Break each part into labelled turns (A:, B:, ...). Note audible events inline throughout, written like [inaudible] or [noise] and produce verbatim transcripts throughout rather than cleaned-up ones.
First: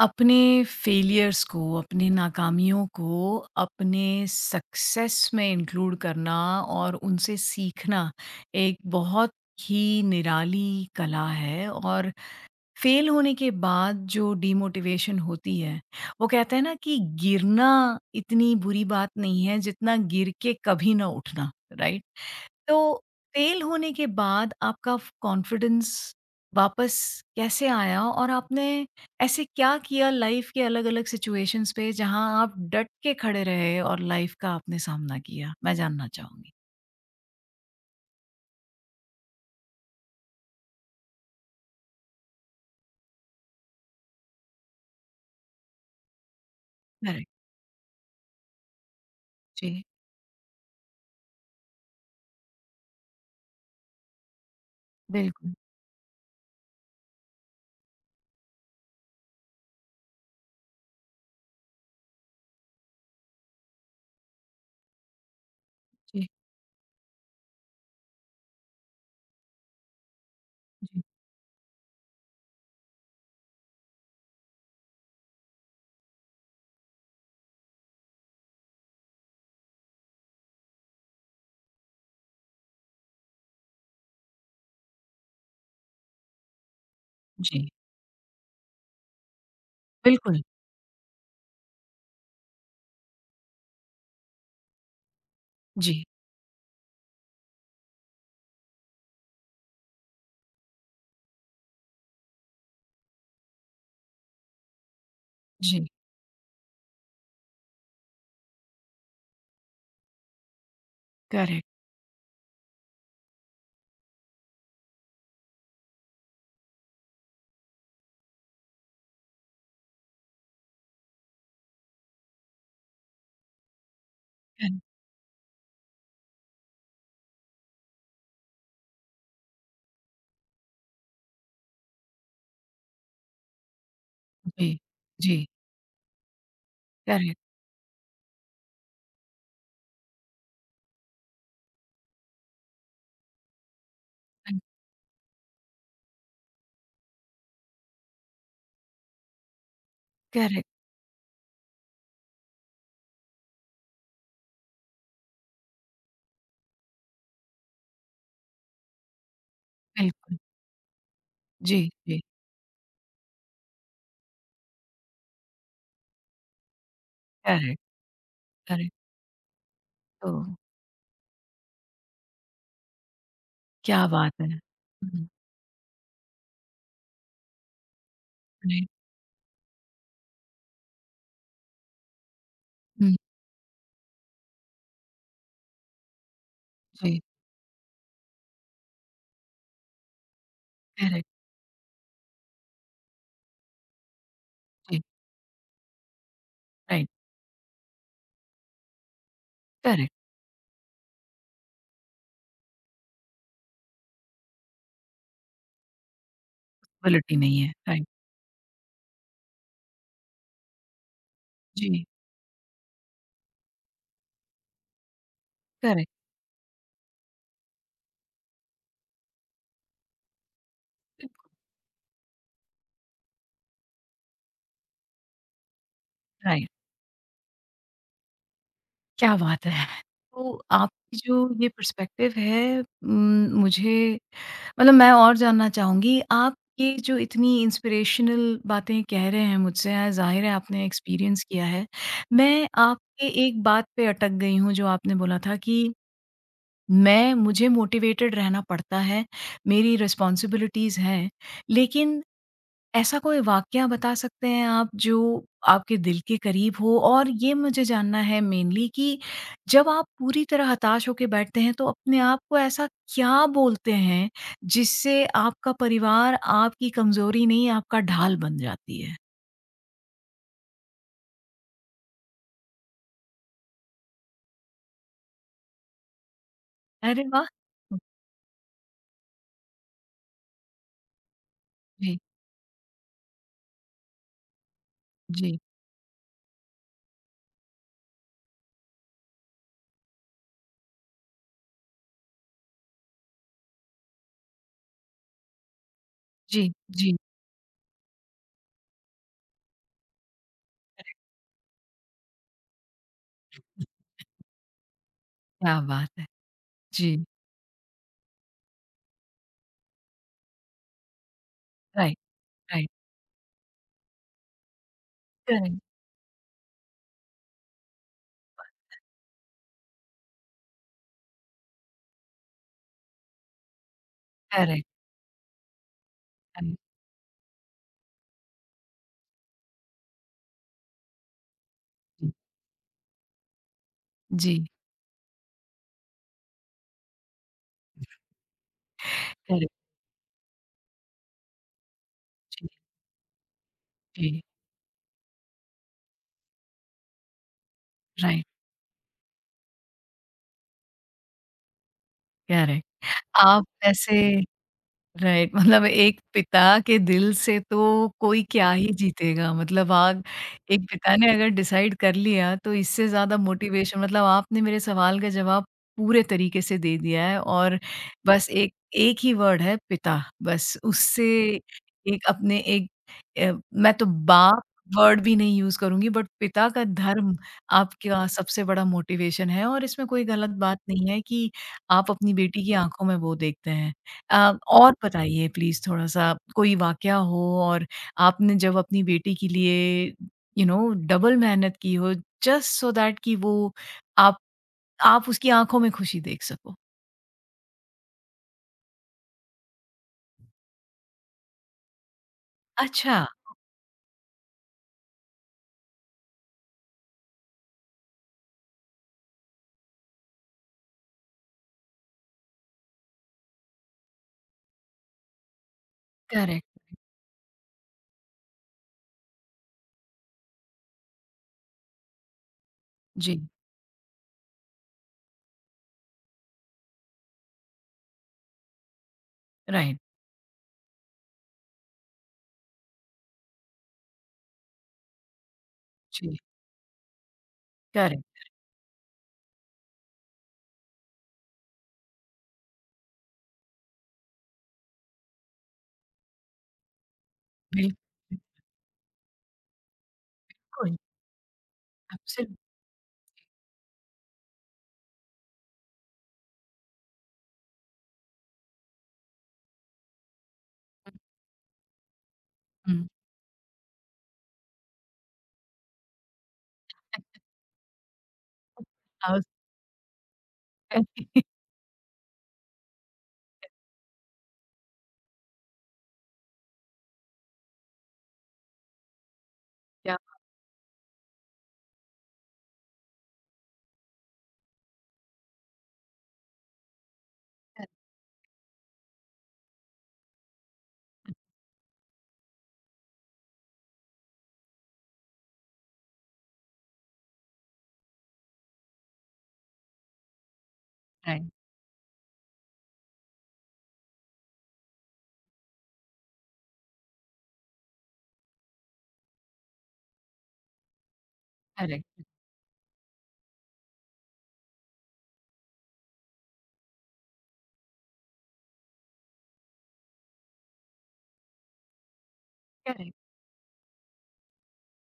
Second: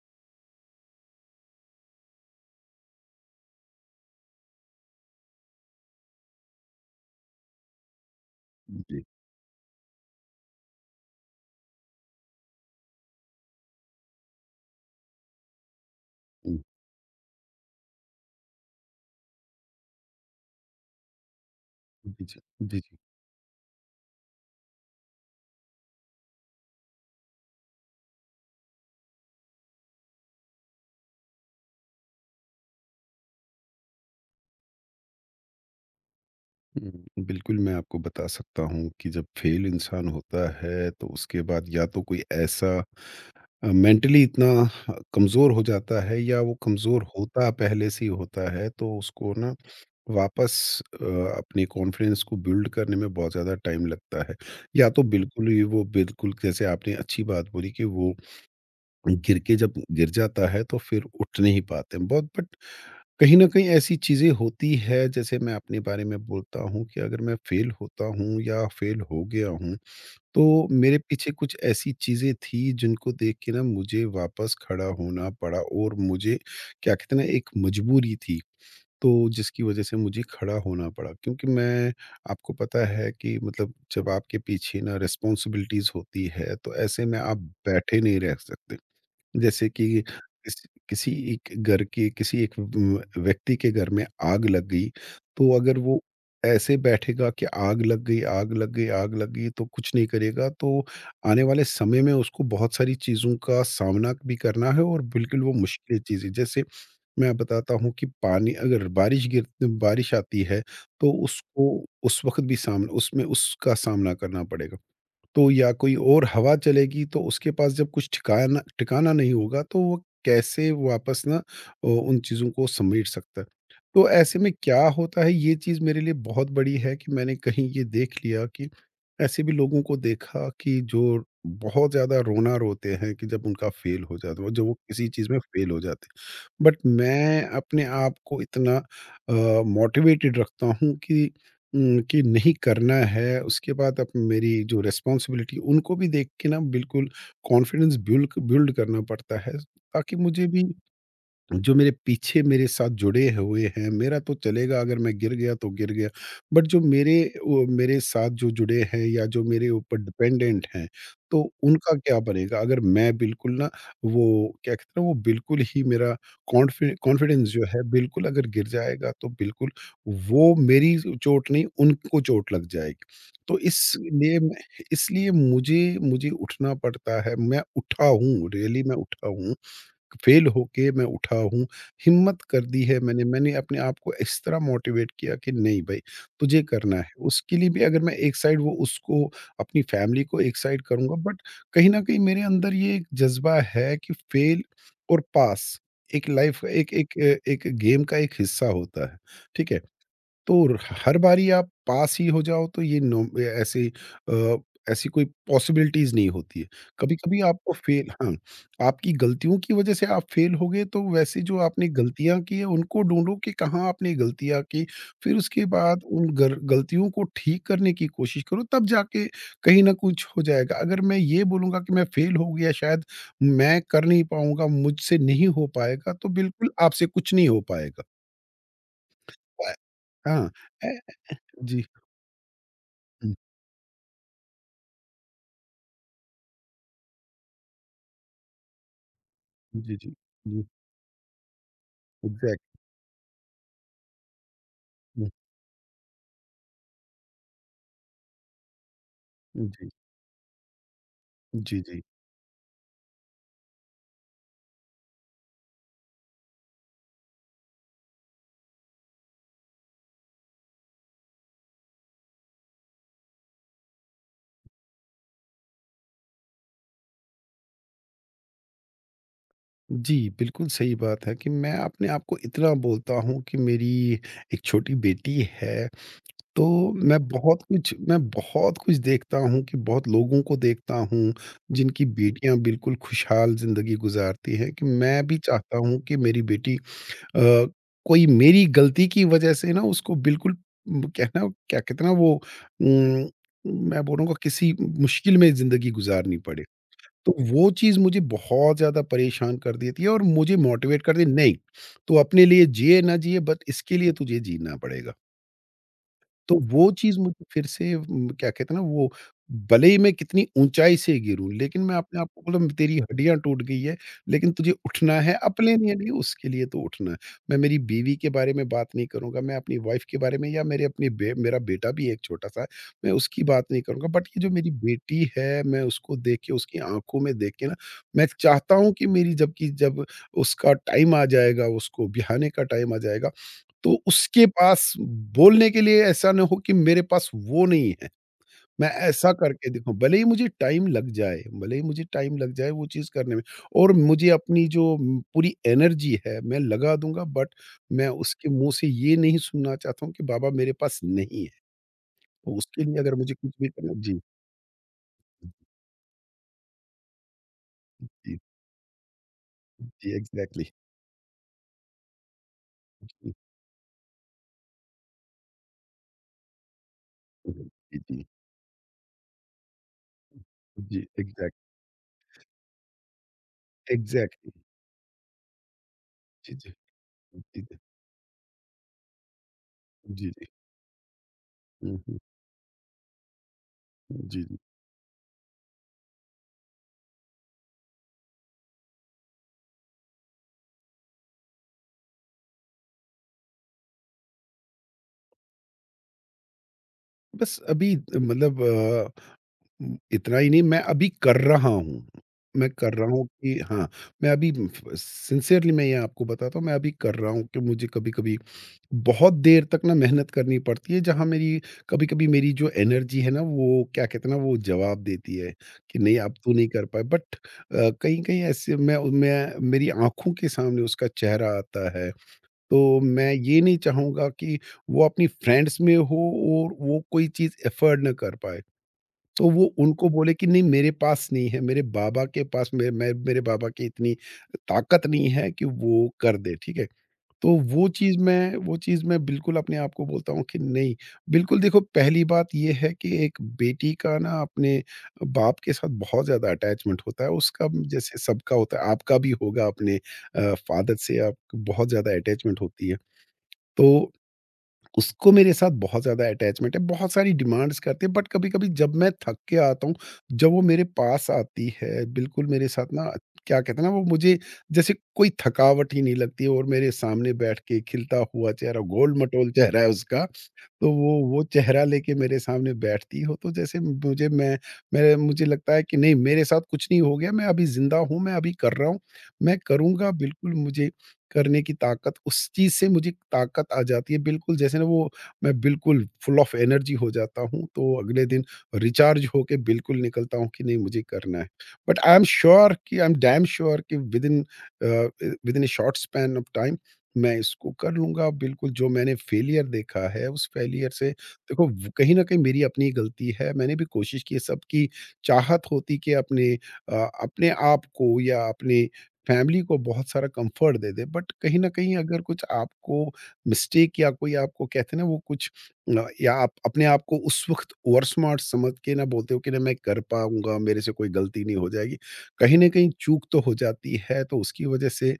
A: अपने फेलियर्स को, अपने नाकामियों को, अपने सक्सेस में इंक्लूड करना और उनसे सीखना एक
B: जी।
A: बहुत ही निराली कला है। और फेल होने के बाद जो डिमोटिवेशन होती है, वो कहते
B: हुँ।
A: हैं ना कि गिरना इतनी बुरी बात नहीं है जितना गिर के कभी ना उठना, राइट?
B: जी, जी।
A: तो
B: जी, जी।
A: फेल होने के बाद आपका फ कॉन्फिडेंस वापस कैसे आया और आपने ऐसे क्या किया लाइफ के अलग-अलग सिचुएशंस पे जहाँ आप डट के खड़े रहे और लाइफ का आपने सामना किया? मैं जानना चाहूँगी।
B: हुँ, बिल्कुल मैं आपको बता सकता हूँ कि जब फ़ेल इंसान होता है तो उसके बाद या तो कोई ऐसा अ, मेंटली इतना कमज़ोर हो जाता है या वो कमज़ोर
A: करेक्ट,
B: होता पहले से ही होता है तो उसको ना
A: जी।
B: वापस अ, अपने कॉन्फिडेंस को बिल्ड करने में बहुत ज़्यादा टाइम लगता है। या तो बिल्कुल
A: बिल्कुल,
B: ही वो बिल्कुल जैसे आपने अच्छी बात बोली कि वो गिर के जब गिर जाता है तो फिर उठ नहीं पाते हैं बहुत बट कहीं ना कहीं ऐसी चीज़ें होती है जैसे मैं अपने बारे में
A: जी,
B: बोलता हूँ कि अगर मैं फेल होता हूँ या फेल हो गया हूँ तो मेरे
A: जी,
B: पीछे कुछ ऐसी चीज़ें थी जिनको देख के ना मुझे वापस खड़ा होना पड़ा और मुझे क्या कहते हैं ना एक मजबूरी थी, तो जिसकी वजह से मुझे खड़ा होना पड़ा क्योंकि मैं आपको पता है कि मतलब जब आपके पीछे ना रिस्पॉन्सिबिलिटीज़ होती है तो ऐसे में आप
A: जी।
B: बैठे नहीं रह सकते। जैसे कि
A: बिल्कुल,
B: किस किसी एक घर के किसी एक व व्यक्ति के घर में आग लग गई, तो अगर वो
A: जी,
B: ऐसे बैठेगा कि आग लग गई, आग लग गई, आग लग गई तो कुछ नहीं करेगा, तो आने वाले समय में उसको बहुत सारी चीज़ों का सामना भी करना है और बिल्कुल वो
A: जी।
B: मुश्किल चीज़ है। जैसे मैं बताता हूँ कि पानी अगर बारिश गिर बारिश आती है, तो
A: करेक्ट,
B: उसको उस वक़्त भी सामना उसमें उसका सामना करना पड़ेगा। तो या कोई और हवा चलेगी तो उसके पास जब कुछ ठिकाना ठिकाना नहीं होगा तो वो कैसे वापस ना अ, उन चीज़ों को समेट सकता है। तो ऐसे में
A: करेक्ट,
B: क्या होता है ये चीज़ मेरे लिए बहुत बड़ी है कि मैंने कहीं ये देख लिया कि ऐसे भी लोगों को देखा कि जो बहुत ज़्यादा रोना रोते हैं कि जब उनका फ़ेल हो जाता है, जब
A: जी,
B: वो किसी चीज़ में
A: जी।
B: फ़ेल हो जाते हैं। बट
A: करेक्ट,
B: मैं अपने आप को इतना अ, मोटिवेटेड रखता हूँ कि उम, कि नहीं करना है, उसके बाद अब मेरी
A: करेक्ट,
B: जो रिस्पॉन्सिबिलिटी उनको भी देख के ना बिल्कुल कॉन्फिडेंस बिल्क बिल्ड करना पड़ता है, ताकि मुझे भी
A: करेक्ट,
B: जो मेरे पीछे मेरे साथ जुड़े हुए हैं, मेरा तो चलेगा। अगर मैं गिर गया तो गिर गया। बट जो मेरे वो मेरे साथ जो जुड़े हैं या जो मेरे ऊपर
A: बिल्कुल।
B: डिपेंडेंट हैं, तो
A: जी,
B: उनका क्या
A: जी।
B: बनेगा? अगर मैं बिल्कुल ना वो क्या कहते हैं ना वो बिल्कुल ही मेरा कॉन्फि कॉन्फिडेंस जो
A: करेक्ट,
B: है बिल्कुल अगर गिर
A: करेक्ट।
B: जाएगा तो बिल्कुल
A: तो
B: वो मेरी चोट नहीं उनको चोट लग जाएगी। तो
A: क्या बात
B: इसलिए
A: है!
B: मैं
A: हुँ, हुँ,
B: इसलिए मुझे मुझे उठना पड़ता है। मैं उठा हूँ, रियली
A: राइट,
B: मैं उठा हूँ। फेल होके मैं उठा हूँ, हिम्मत कर दी है
A: हुँ,
B: मैंने, मैंने अपने आप को इस तरह मोटिवेट किया कि नहीं भई, तुझे करना है।
A: जी।
B: उसके लिए भी अगर मैं एक साइड वो उसको अपनी फ़ैमिली को एक साइड करूँगा,
A: करेक्ट,
B: बट कहीं न कहीं मेरे अंदर ये एक जज़्बा है कि फेल
A: जी।
B: और पास एक लाइफ़ एक
A: राइट,
B: एक अ, एक गेम का एक हिस्सा होता है। ठीक है?
A: करेक्ट,
B: तो र हर बारी आप पास ही हो जाओ तो ये नो ऐसे अ, ऐसी कोई पॉसिबिलिटीज़ नहीं होती है।
A: क्वालिटी
B: कभी-कभी
A: नहीं
B: आपको
A: है, राइट,
B: फ़ेल, हाँ, आपकी गलतियों की वज़ह से आप फ़ेल हो गए तो वैसे जो आपने
A: जी,
B: गलतियाँ की है उनको ढूँढो कि कहाँ आपने गलतियाँ की, फिर उसके बाद
A: करेक्ट,
B: उन गर गलतियों को ठीक करने की कोशिश करो तब जाके कहीं न कुछ हो जाएगा। अगर मैं ये
A: बिल्कुल,
B: बोलूँगा कि मैं फ़ेल हो गया, शायद मैं कर नहीं पाऊँगा, मुझसे नहीं हो पाएगा, तो बिल्कुल
A: राइट,
B: आपसे कुछ नहीं हो पाएगा।
A: क्या बात
B: प
A: है!
B: हाँ।
A: तो
B: ए
A: आपकी जो ये
B: जी।
A: पर्सपेक्टिव है,
B: हुँ।
A: उम, मुझे मतलब मैं और जानना चाहूँगी, आप ये जो इतनी इंस्पिरेशनल बातें कह रहे हैं मुझसे,
B: जी,
A: अ,
B: जी।
A: ज़ाहिर है
B: जी,
A: आपने एक्सपीरियंस किया है। मैं
B: एग्ज़ैक्ट
A: आपके एक बात पे अटक गई हूँ जो आपने
B: हुँ।
A: बोला था कि मैं मुझे मोटिवेटेड रहना पड़ता है,
B: जी,
A: मेरी रिस्पॉन्सिबिलिटीज़ हैं,
B: जी, जी।
A: लेकिन ऐसा कोई वाकया बता सकते हैं आप जो आपके दिल के करीब हो? और ये मुझे जानना है मेनली कि जब आप पूरी तरह हताश होके बैठते हैं तो अपने आप को ऐसा क्या बोलते हैं जिससे आपका परिवार आपकी कमज़ोरी नहीं आपका ढाल बन जाती है?
B: जी, बिल्कुल सही बात है कि मैं अपने आप को इतना बोलता हूँ कि मेरी एक छोटी बेटी है, तो मैं
A: अरे वाह!
B: बहुत कुछ मैं बहुत कुछ देखता हूँ, कि बहुत लोगों को देखता हूँ जिनकी
A: जी,
B: बेटियाँ बिल्कुल खुशहाल ज़िंदगी गुज़ारती हैं, कि मैं भी
A: जी,
B: चाहता हूँ कि मेरी बेटी अ, कोई मेरी गलती की वज़ह से ना उसको बिल्कुल उम, कहना क्या कहते हैं ना, वो उम, मैं बोलूँगा किसी मुश्किल में ज़िंदगी गुज़ारनी
A: जी,
B: पड़े।
A: जी।
B: तो वो चीज़ मुझे बहुत ज़्यादा परेशान कर देती है और मुझे मोटिवेट कर दी नहीं, तू अपने लिए जिए ना जिए बट इसके लिए तुझे जीना पड़ेगा।
A: क्या बात है!
B: तो वो
A: जी,
B: चीज़ मुझे फिर से उम, क्या कहते हैं ना वो, भले ही मैं कितनी ऊँचाई से गिरूँ, लेकिन मैं
A: राइट,
B: अपने आप को बोला, "म-
A: राइट,
B: तेरी हड्डियाँ टूट गई है, लेकिन तुझे उठना है, अपने
A: करेक्ट,
B: लिए नहीं उसके लिए तो उठना है"। मैं मेरी बीवी के बारे में बात नहीं करूँगा, मैं अपनी वाइफ के बारे में या मेरे अपने बे मेरा बेटा भी एक छोटा-सा है, मैं उसकी बात नहीं करूँगा। बट ये जो मेरी
A: करेक्ट,
B: बेटी है, मैं उसको देख के उसकी
A: करेक्ट,
B: आँखों में देख के ना, मैं चाहता हूँ कि मेरी जबकि जब उसका टाइम आ जाएगा, उसको
A: जी,
B: बिहाने का टाइम आ जाएगा तो उसके
A: जी,
B: पास बोलने के लिए ऐसा ना हो कि मेरे पास वो नहीं है। मैं ऐसा करके
A: करेक्ट,
B: दिखाऊँ, भले ही मुझे टाइम लग जाए भले ही मुझे टाइम लग
A: जी,
B: जाए वो चीज़ करने में, और मुझे
A: जी,
B: अपनी जो म, पूरी एनर्जी है, मैं लगा दूँगा, बट मैं
A: राइट,
B: उसके मुँह से ये नहीं सुनना चाहता हूँ कि बाबा मेरे पास नहीं है। तो उसके
A: करेक्ट।
B: लिए अगर मुझे कुछ
A: आप
B: भी करना।
A: ऐसे
B: जी,
A: राइट, मतलब एक पिता के दिल से तो
B: जी,
A: कोई क्या ही जीतेगा। मतलब,
B: जी,
A: आग
B: एग्ज़ैक्टली।
A: एक पिता ने अगर डिसाइड कर लिया तो इससे
B: जी,
A: ज़्यादा मोटिवेशन, मतलब आपने मेरे सवाल का जवाब पूरे तरीके से दे दिया है।
B: हुँ,
A: और
B: जी, जी,
A: बस एक एक ही वर्ड है पिता, बस
B: जी,
A: उससे
B: एग्ज़ैक्ट
A: एक अपने एक अ, मैं तो
B: एग्ज़ैक्टली।
A: बाप वर्ड भी नहीं यूज़ करूँगी। बट
B: जी,
A: पिता
B: जी,
A: का धर्म
B: जी, जी,
A: आपका सबसे बड़ा मोटिवेशन है और इसमें कोई
B: जी, जी।
A: गलत बात नहीं है कि
B: हुँ,
A: आप
B: हुँ।
A: अपनी बेटी की आंखों में वो देखते हैं।
B: जी, जी।
A: अ, और बताइए प्लीज़, थोड़ा-सा कोई वाकया हो और आपने जब अपनी बेटी के लिए यू नो डबल मेहनत की हो, जस्ट सो दैट कि वो आप आप उसकी आँखों में खुशी देख सको।
B: बस अभी मतलब अ उम, इतना ही नहीं मैं अभी कर रहा हूँ। मैं कर रहा
A: अच्छा,
B: हूँ कि हाँ, मैं अभी सिंसियरली मैं ये आपको बताता हूँ, मैं अभी कर रहा हूँ कि मुझे कभी-कभी बहुत देर तक ना मेहनत करनी पड़ती है, जहाँ मेरी कभी-कभी मेरी जो एनर्जी है ना, वो क्या कहते हैं ना, वो जवाब देती है कि नहीं, अब तू नहीं
A: करेक्ट,
B: कर पाए। बट अ, कहीं-कहीं ऐसे मैं मैं मेरी आँखों के सामने उसका चेहरा आता है, तो मैं
A: जी,
B: ये नहीं चाहूँगा कि वो अपनी फ्रेंड्स में हो और वो कोई चीज़ अफोर्ड ना कर पाए। तो वो
A: राइट,
B: उनको बोले कि नहीं मेरे पास नहीं है, मेरे बाबा के पास मे मैं मेरे बाबा की इतनी ताकत नहीं है कि वो
A: जी,
B: कर दे, ठीक है? तो वो चीज़
A: करेक्ट,
B: मैं वो चीज़ मैं बिल्कुल अपने आप को बोलता हूँ कि नहीं, बिल्कुल देखो, पहली बात ये है कि एक बेटी का ना अपने बाप के साथ बहुत ज़्यादा अटैचमेंट होता है, उसका
A: बिल
B: जैसे सबका होता है, आपका भी होगा, अपने अ, फ़ादर
A: बिल्कुल,
B: से आपकी बहुत ज़्यादा
A: एब्सोल्यूट,
B: अटैचमेंट होती है। तो उसको मेरे साथ बहुत ज़्यादा अटैचमेंट है, बहुत सारी डिमांड्स करती है, बट कभी-कभी जब मैं थक के आता हूँ, जब वो मेरे पास आती है, बिल्कुल मेरे साथ
A: हुँ,
B: ना क्या कहते हैं ना वो मुझे जैसे कोई थकावट ही नहीं लगती, और मेरे सामने बैठ के खिलता हुआ चेहरा,
A: [laughs]
B: गोल-मटोल चेहरा है उसका, तो वो वो चेहरा लेके मेरे सामने बैठती हो तो जैसे मुझे मैं मेरे मुझे लगता है कि नहीं मेरे साथ कुछ नहीं हो गया, मैं अभी ज़िंदा हूँ, मैं अभी कर रहा हूँ, मैं करूँगा।
A: क्या,
B: बिल्कुल मुझे करने की ताकत उस चीज़ से मुझे ताकत आ जाती है, बिल्कुल जैसे ना वो, मैं बिल्कुल फुल ऑफ एनर्जी हो जाता हूँ, तो
A: करेक्ट,
B: अगले दिन रिचार्ज होके बिल्कुल निकलता हूँ कि नहीं मुझे करना है। बट आई एम श्योर कि आई एम डैम श्योर कि within a, within a short span of time मैं इसको कर लूँगा। बिल्कुल जो मैंने फेलियर देखा है, उस फेलियर से
A: राइट,
B: देखो व कहीं न कहीं मेरी अपनी गलती है, मैंने भी कोशिश की है, सबकी चाहत होती कि अपने अ, अपने आप को या अपने फैमिली को बहुत सारा कम्फ़र्ट दे दे, बट कहीं न कहीं अगर
A: करेक्ट,
B: कुछ आपको मिस्टेक या कोई आपको कहते हैं ना वो कुछ अ, या आप अपने आप को उस वक़्त ओवर स्मार्ट समझ के ना बोलते हो कि ना मैं कर पाऊँगा, मेरे से कोई गलती नहीं हो जाएगी। कहीं न कहीं
A: करेक्ट,
B: चूक तो हो जाती है, तो उसकी वजह से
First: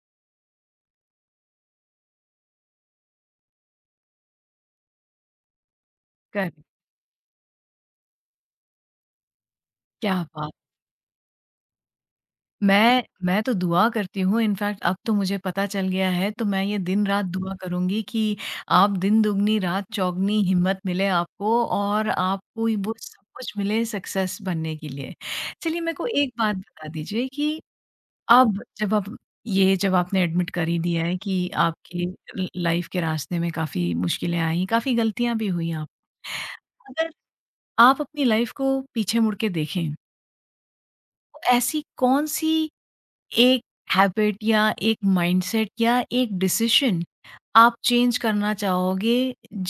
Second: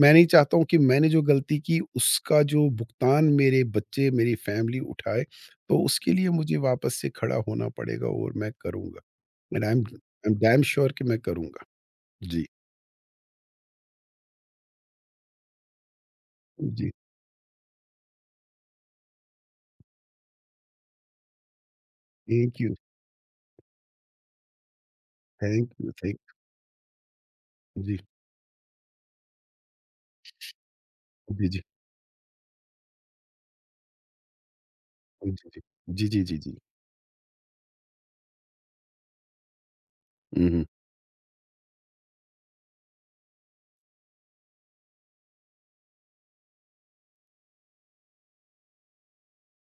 B: मैं नहीं चाहता हूँ कि मैंने जो गलती की उसका जो भुगतान मेरे बच्चे, मेरी फैमिली उठाए, तो उसके लिए मुझे
A: करेक्ट,
B: वापस से खड़ा होना पड़ेगा और मैं करूँगा। एंड आई एम
A: क्या
B: आई एम
A: बात!
B: डैम श्योर कि मैं करूँगा। जी,
A: मैं मैं तो दुआ करती हूँ, इनफैक्ट अब तो मुझे पता चल गया है, तो मैं ये
B: जी।
A: दिन रात दुआ करूँगी कि आप दिन दुगनी रात चौगनी हिम्मत मिले आपको, और
B: थैंक
A: आपको
B: यू,
A: ये वो सब कुछ मिले सक्सेस बनने के लिए।
B: थैंक
A: चलिए,
B: यू,
A: मेरे को
B: थैंक
A: एक बात बता दीजिए कि
B: जी,
A: अब जब आप, ये जब आपने एडमिट कर ही दिया है
B: जी,
A: कि
B: जी।
A: आपके ल लाइफ के रास्ते में काफ़ी मुश्किलें आई, काफ़ी
B: जी,
A: गलतियाँ भी
B: जी।
A: हुई, आप
B: जी, जी, जी, जी।
A: अगर आप अपनी लाइफ को पीछे मुड़ के देखें,
B: हुँ, हुँ।
A: तो ऐसी कौन-सी एक हैबिट या एक माइंडसेट या एक डिसीजन आप चेंज करना चाहोगे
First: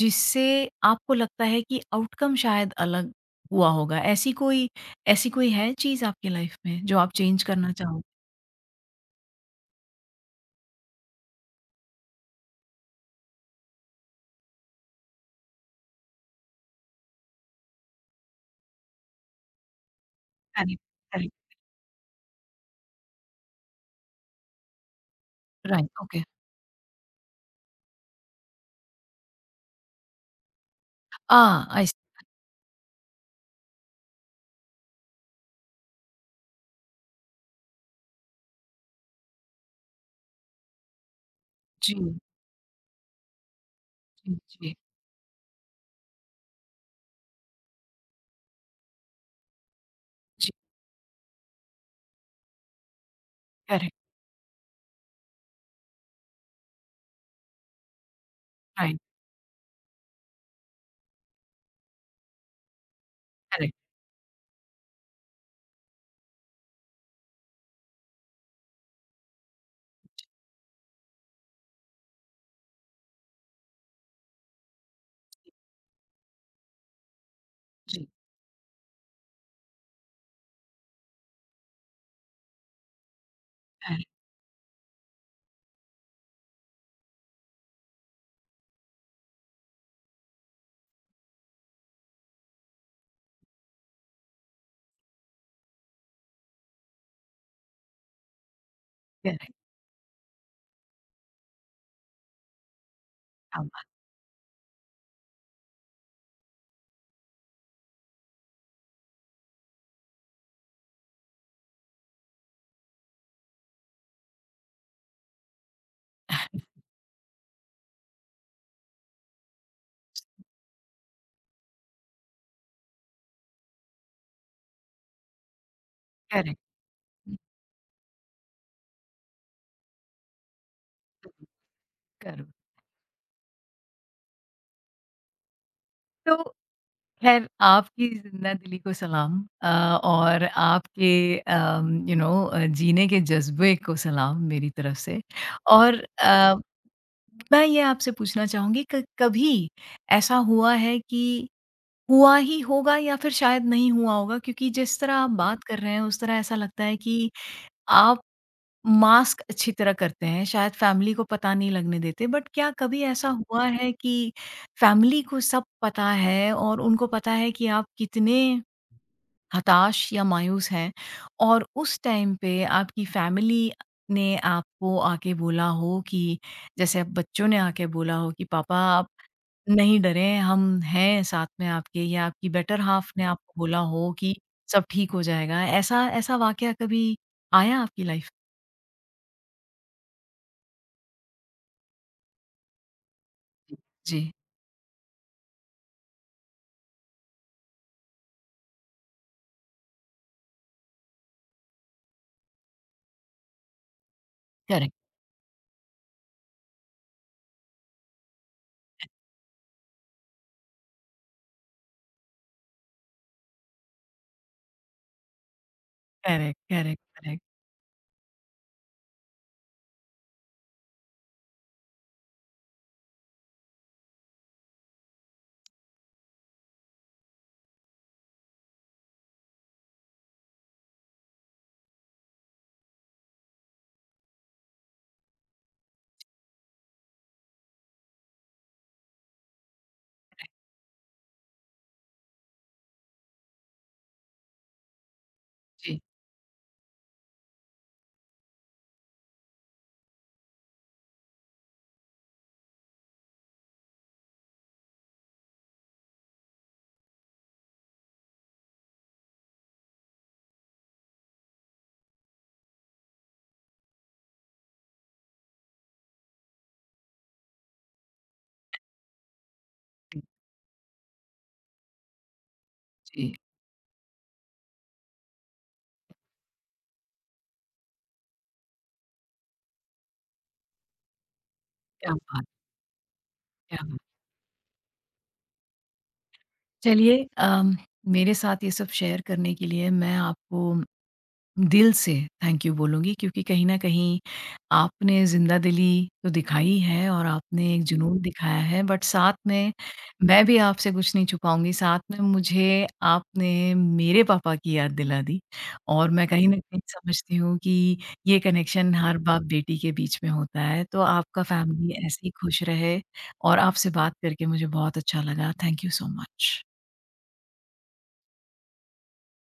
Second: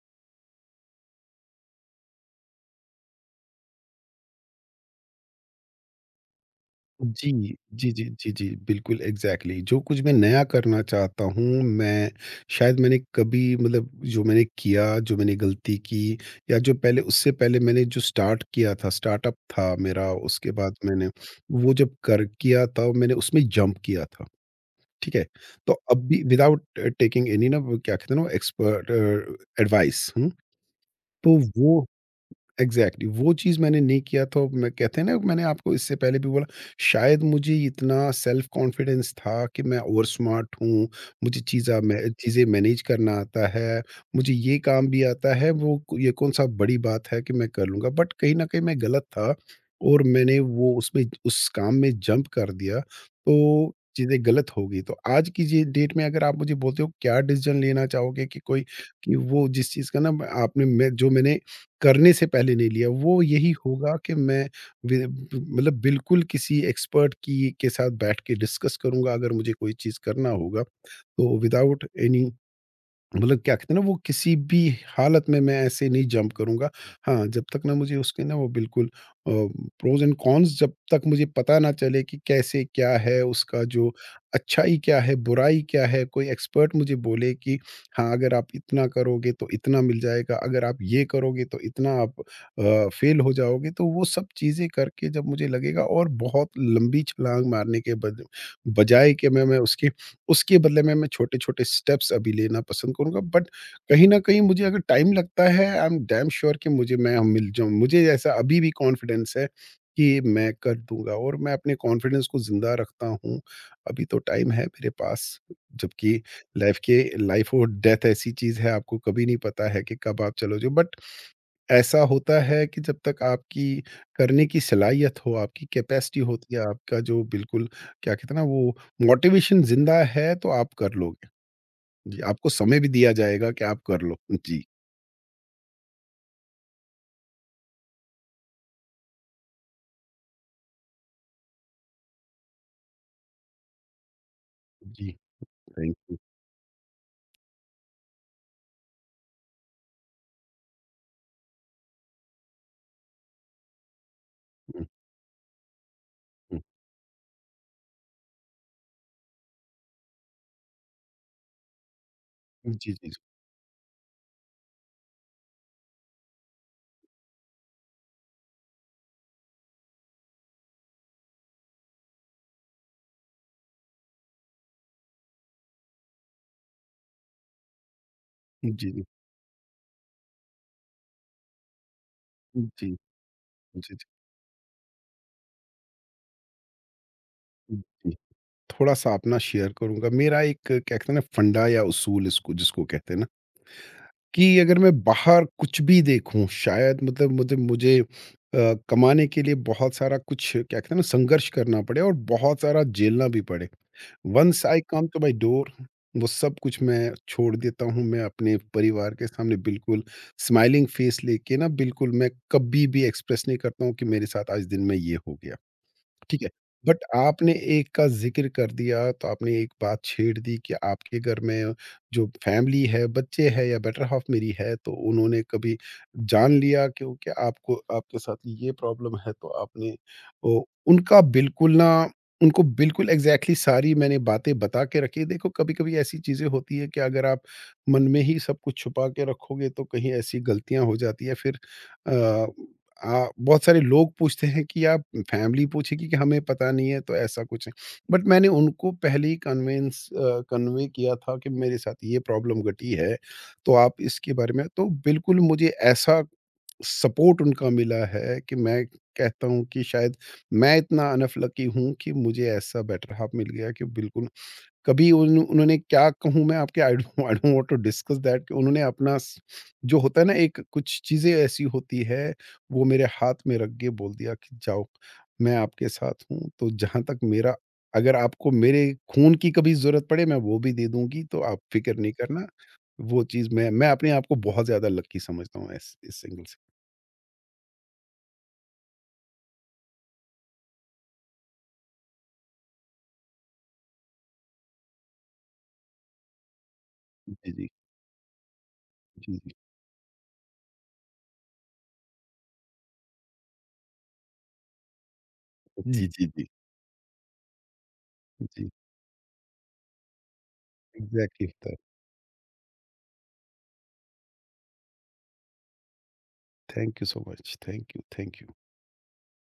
A: जिससे आपको लगता है कि आउटकम शायद अलग हुआ होगा? ऐसी कोई ऐसी कोई है चीज आपकी लाइफ में जो आप
B: जी,
A: चेंज करना
B: जी,
A: चाहोगे?
B: जी, जी, जी, बिल्कुल एग्ज़ैक्टली जो कुछ मैं नया करना चाहता हूँ, मैं शायद मैंने कभी मतलब जो मैंने किया, जो मैंने गलती की या जो पहले, उससे पहले मैंने जो स्टार्ट किया था, स्टार्टअप था मेरा, उसके बाद
A: करेक्ट,
B: मैंने
A: करेक्ट,
B: वो जब कर किया था, मैंने उसमें जंप किया था, ठीक है? तो
A: राइट,
B: अब
A: ओके।
B: भी विदाउट टेकिंग एनी ना वो क्या कहते हैं ना वो एक्सपर्ट अ, एडवाइस, हुँ, तो
A: आ,
B: वो
A: आई।
B: Exactly exactly. वो चीज़ मैंने नहीं किया तो मैं कहते हैं ना मैंने आपको इससे पहले भी बोला। शायद मुझे इतना सेल्फ कॉन्फिडेंस था कि मैं ओवर स्मार्ट हूँ। मुझे चीज़ा
A: जी,
B: मैं चीज़ें मैनेज करना आता है। मुझे
A: जी,
B: ये
A: जी,
B: काम भी आता है। वो को- ये कौन सा बड़ी बात है कि मैं कर लूँगा बट कहीं ना कहीं मैं गलत था। और मैंने
A: जी।
B: वो उसमें उस काम में जंप कर दिया तो
A: करेक्ट,
B: चीज़ें गलत हो गई। तो आज की जे डेट में अगर आप मुझे बोलते हो क्या डिसीजन लेना चाहोगे कि कोई
A: राइट,
B: कि वो जिस चीज़ का ना आपने मैं जो मैंने करने से पहले नहीं लिया, वो यही
A: करेक्ट,
B: होगा कि मैं वे मतलब बिल्कुल किसी एक्सपर्ट की के साथ बैठ के डिस्कस करूँगा। अगर मुझे कोई चीज़ करना होगा, तो विदाउट एनी मतलब क्या कहते हैं ना वो किसी भी हालत में मैं ऐसे नहीं जंप करूँगा। हाँ, जब तक ना मुझे
A: जी,
B: उसके ना वो बिल्कुल अ, प्रोज़ एंड कॉन्स जब तक मुझे पता ना चले कि कैसे क्या है, उसका जो
A: करेक्ट,
B: अच्छाई क्या है, बुराई क्या है, कोई एक्सपर्ट मुझे बोले कि हाँ, अगर आप इतना करोगे तो इतना मिल जाएगा, अगर आप ये करोगे तो इतना आप अ, फ़ेल हो जाओगे। तो वो सब चीज़ें करके जब मुझे लगेगा और बहुत लंबी छलाँग मारने के बद बजाय कि मैं
A: करेक्ट,
B: मैं उसके उसके बदले में मैं छोटे-छोटे स्टेप्स अभी लेना पसंद करूँगा। बट
A: हाँ,
B: कहीं न कहीं मुझे अगर टाइम लगता है आई एम डैम श्योर कि मुझे मैं मिल जाऊँ। मुझे ऐसा अभी भी कॉन्फिडेंस है कि मैं कर दूँगा और मैं अपने कॉन्फिडेंस को ज़िंदा रखता हूँ। अभी तो टाइम है मेरे पास। जबकि
A: [laughs]
B: लाइफ़ के लाइफ़ और डेथ ऐसी चीज़ है, आपको कभी नहीं पता है कि कब आप चलोगे। बट ऐसा होता है कि जब तक आपकी करने की सलाहियत हो, आपकी कैपेसिटी होती है,
A: करेक्ट,
B: आपका जो बिल्कुल क्या कहते हैं ना वो मोटिवेशन ज़िंदा है तो आप कर लोगे। जी,
A: करेक्ट
B: आपको
A: करो।
B: समय भी दिया जाएगा कि आप कर लो। जी,
A: तो खैर, आपकी ज़िंदा-दिली को सलाम, अ, और आपके अम, यू नो अ, जीने के जज़्बे को सलाम मेरी तरफ
B: जी,
A: से।
B: थैंक
A: और
B: यू।
A: अ, मैं ये आपसे पूछना चाहूँगी, क कभी ऐसा हुआ है कि, हुआ ही होगा या फिर शायद नहीं हुआ होगा क्योंकि
B: हुँ,
A: जिस तरह आप बात कर रहे हैं उस तरह ऐसा
B: हुँ।
A: लगता है कि आप मास्क अच्छी तरह करते हैं, शायद फैमिली को पता नहीं लगने देते। बट क्या
B: जी,
A: कभी
B: जी,
A: ऐसा
B: जी।
A: हुआ है कि फैमिली को सब पता है और उनको पता है कि आप कितने हताश या मायूस हैं, और उस टाइम पे आपकी फैमिली ने आपको आके बोला हो कि, जैसे अब बच्चों ने आके बोला हो कि
B: जी,
A: पापा
B: जी।
A: आप नहीं डरें, हम हैं साथ में आपके, या आपकी बेटर
B: जी,
A: हाल्फ ने आपको बोला
B: जी, जी।
A: हो कि सब ठीक हो जाएगा। ऐसा ऐसा वाकया कभी आया आपकी
B: जी,
A: लाइफ
B: थोड़ा-सा अपना शेयर करूँगा। मेरा एक क्या कहते हैं ना फंडा या उसूल इसको जिसको कहते हैं ना,
A: में? जी।
B: कि अगर मैं बाहर कुछ भी देखूँ शायद मतलब मुझे मुझे अ, कमाने के लिए बहुत सारा कुछ क्या कहते हैं ना संघर्ष करना पड़े और बहुत सारा झेलना भी पड़े। Once I
A: correct.
B: Come to my door वो सब कुछ मैं छोड़ देता हूँ। मैं अपने परिवार के सामने बिल्कुल स्माइलिंग फेस लेके ना बिल्कुल मैं कभी भी एक्सप्रेस नहीं करता हूँ कि मेरे साथ आज दिन में ये हो गया। ठीक है।
A: Correct, correct,
B: but
A: correct.
B: आपने एक का ज़िक्र कर दिया, तो आपने एक बात छेड़ दी कि आपके घर में जो फैमिली है, बच्चे हैं या बेटर हाल्फ मेरी है, तो उन्होंने कभी जान लिया क्योंकि आपको आपके साथ ये प्रॉब्लम है, तो आपने ओ उनका बिल्कुल ना उनको बिल्कुल एग्ज़ैक्टली सारी मैंने बातें बता के रखी। देखो, कभी-कभी ऐसी चीज़ें होती है कि अगर आप मन में ही सब कुछ छुपा के रखोगे, तो कहीं ऐसी गलतियाँ हो जाती है फिर अ आ, बहुत सारे लोग पूछते हैं कि आप फैमिली
A: जी,
B: पूछेगी कि हमें पता नहीं है तो ऐसा कुछ है। बट मैंने उनको पहले ही कन्विंस कन्वे किया था कि मेरे साथ ये प्रॉब्लम घटी है, तो आप इसके बारे में तो बिल्कुल मुझे ऐसा सपोर्ट उनका मिला है कि मैं कहता हूँ कि शायद मैं इतना अनफलकी हूँ कि मुझे ऐसा बेटर हाफ मिल गया कि बिल्कुल कभी उन उन्होंने क्या कहूँ मैं आपके I don't I don't want to discuss that कि उन्होंने अपना स- जो
A: जी,
B: होता है ना एक कुछ चीज़ें ऐसी होती है वो मेरे
A: जी।
B: हाथ में रख के बोल दिया कि जाओ, मैं आपके साथ हूँ तो जहाँ तक मेरा अगर आपको मेरे खून की कभी ज़रूरत पड़े मैं वो भी दे दूंगी तो आप फिक्र
A: क्या
B: नहीं
A: बात,
B: करना। वो चीज़ मैं
A: क्या
B: मैं
A: बात।
B: अपने आप को बहुत ज़्यादा लक्की समझता हूँ इस इस सिंगल से।
A: चलिए, अम, मेरे साथ ये सब शेयर करने के लिए मैं आपको दिल से थैंक यू बोलूँगी, क्योंकि कहीं न कहीं आपने ज़िंदा-दिली तो दिखाई है और
B: जी जी
A: आपने एक जुनून दिखाया है, बट साथ
B: जी
A: में मैं भी आपसे कुछ नहीं छुपाऊँगी, साथ में मुझे आपने मेरे पापा की याद दिला दी,
B: जी जी
A: और
B: जी
A: मैं
B: जी
A: कहीं न कहीं समझती हूँ कि ये
B: जी
A: कनेक्शन हर बाप-बेटी के बीच में होता है। तो आपका
B: एग्जैक्टली।
A: फैमिली ऐसे ही खुश रहे, और आपसे बात करके मुझे बहुत अच्छा लगा। Thank you so much.
B: Thank you so much, thank you, thank you.